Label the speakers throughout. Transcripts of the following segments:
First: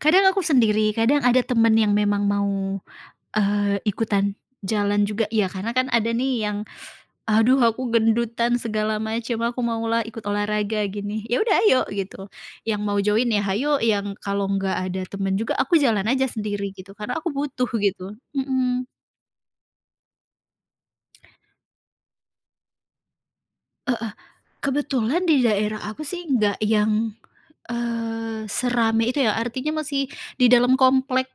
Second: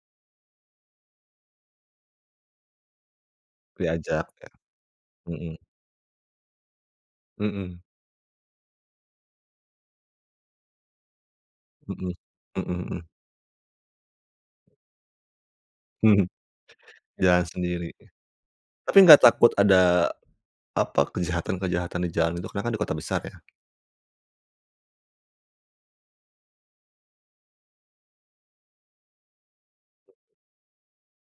Speaker 1: Kadang aku sendiri, kadang ada teman yang memang mau, eee,
Speaker 2: Diajak,
Speaker 1: ikutan
Speaker 2: kayak
Speaker 1: jalan juga. Iya
Speaker 2: mhm.
Speaker 1: karena kan ada nih yang "Aduh
Speaker 2: Mhm.
Speaker 1: aku gendutan" segala macam. "Aku mau lah ikut olahraga" gini. "Iya sudah ayo"
Speaker 2: Mhm,
Speaker 1: gitu.
Speaker 2: mhm
Speaker 1: Yang mau
Speaker 2: mhm.
Speaker 1: join ya hayo, yang kalau enggak ada teman juga aku jalan saja sendiri, gitu. Karena aku
Speaker 2: Jalan
Speaker 1: butuh
Speaker 2: sendiri.
Speaker 1: gitu, mhm.
Speaker 2: Tapi enggak takut ada, apa, kejahatan-kejahatan di jalan itu, karena kan di kota besar ya?
Speaker 1: Heeh. Kebetulan di daerah aku sih nggak yang, eee, serame itu ya. Artinya masih di dalam komplek,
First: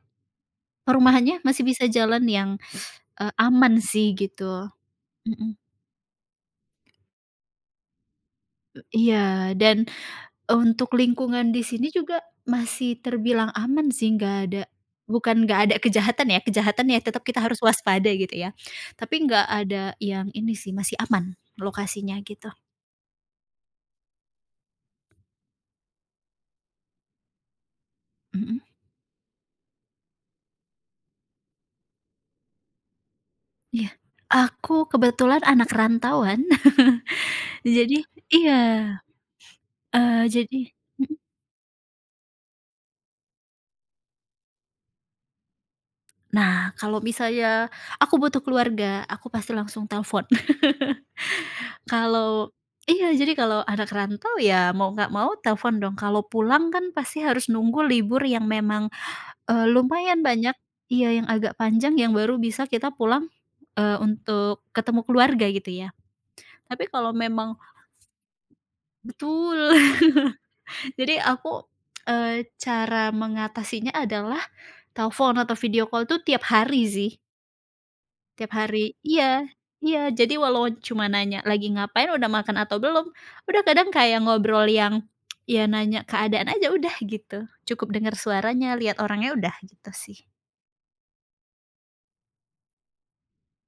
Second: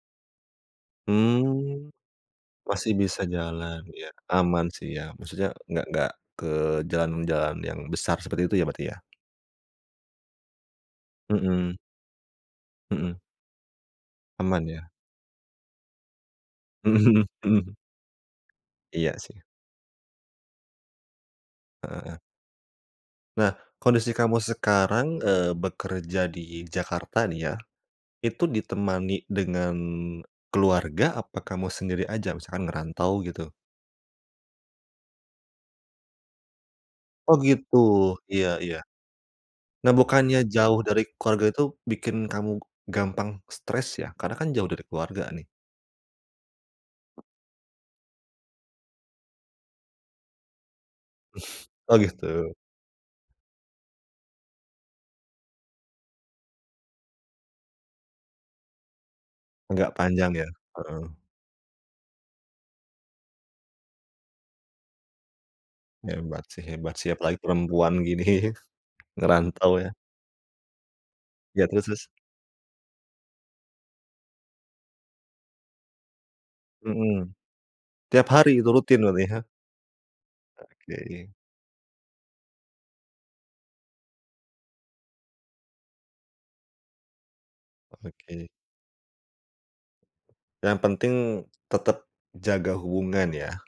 Speaker 1: perumahannya masih bisa
Speaker 2: Mmm,
Speaker 1: jalan yang,
Speaker 2: masih bisa
Speaker 1: eee,
Speaker 2: jalan,
Speaker 1: aman
Speaker 2: iya.
Speaker 1: sih,
Speaker 2: Aman
Speaker 1: gitu.
Speaker 2: sih, iya. Maksudnya
Speaker 1: Mhm.
Speaker 2: nggak nggak ke jalan-jalan yang besar seperti itu ya,
Speaker 1: E
Speaker 2: berarti ya?
Speaker 1: iya, dan untuk lingkungan di
Speaker 2: Mhm.
Speaker 1: sini juga masih
Speaker 2: Mhm.
Speaker 1: terbilang aman sih nggak ada
Speaker 2: Aman ya?
Speaker 1: bukan nggak ada kejahatan ya, kejahatan ya tetap
Speaker 2: Mhm
Speaker 1: kita harus
Speaker 2: mhm.
Speaker 1: waspada, gitu ya. Tapi
Speaker 2: Iya sih.
Speaker 1: enggak ada yang ini sih, masih aman,
Speaker 2: Heeh heeh.
Speaker 1: lokasinya gitu.
Speaker 2: Nah, kondisi kamu sekarang, eee, bekerja di Jakarta nih ya. Itu
Speaker 1: Mhm.
Speaker 2: ditemani dengan keluarga, apa kamu sendiri aja? Misalkan ngerantau gitu?
Speaker 1: Iya. Aku kebetulan anak rantauan,
Speaker 2: Oh gitu.
Speaker 1: jadi
Speaker 2: Iya
Speaker 1: iya,
Speaker 2: iya. Nah
Speaker 1: eee,
Speaker 2: bukannya
Speaker 1: jadi
Speaker 2: jauh dari
Speaker 1: mhm.
Speaker 2: keluarga itu bikin kamu gampang stres ya, karena kan jauh dari keluarga nih?
Speaker 1: Nah, kalau misalnya aku butuh keluarga, aku pasti langsung telepon.
Speaker 2: Oh
Speaker 1: Kalau
Speaker 2: gitu.
Speaker 1: iya, jadi kalau anak rantau, ya, mau enggak mau telepon dong. Kalau pulang kan pasti harus nunggu libur yang memang, eee,
Speaker 2: Agak
Speaker 1: lumayan
Speaker 2: panjang ya?
Speaker 1: banyak. Iya,
Speaker 2: Heeh.
Speaker 1: yang agak panjang yang baru bisa kita pulang, eee, untuk ketemu keluarga gitu ya.
Speaker 2: Hebat sih
Speaker 1: Tapi
Speaker 2: hebat sih.
Speaker 1: kalau
Speaker 2: Apalagi
Speaker 1: memang
Speaker 2: perempuan gini, ngerantau
Speaker 1: betul!
Speaker 2: ya?
Speaker 1: Jadi aku,
Speaker 2: Iya terus terus?
Speaker 1: eee, cara mengatasinya adalah telepon atau video call itu tiap hari sih.
Speaker 2: Mhm. Tiap
Speaker 1: Tiap
Speaker 2: hari itu rutin
Speaker 1: hari
Speaker 2: berarti hah?
Speaker 1: iya, iya. Jadi walau cuma
Speaker 2: Oke.
Speaker 1: nanya lagi ngapain, sudah makan atau belum, sudah kadang kayak ngobrol yang iya nanya keadaan saja udah, gitu. Cukup dengar
Speaker 2: Oke.
Speaker 1: suaranya, lihat orangnya sudah, gitu sih.
Speaker 2: Yang penting tetap jaga hubungan ya?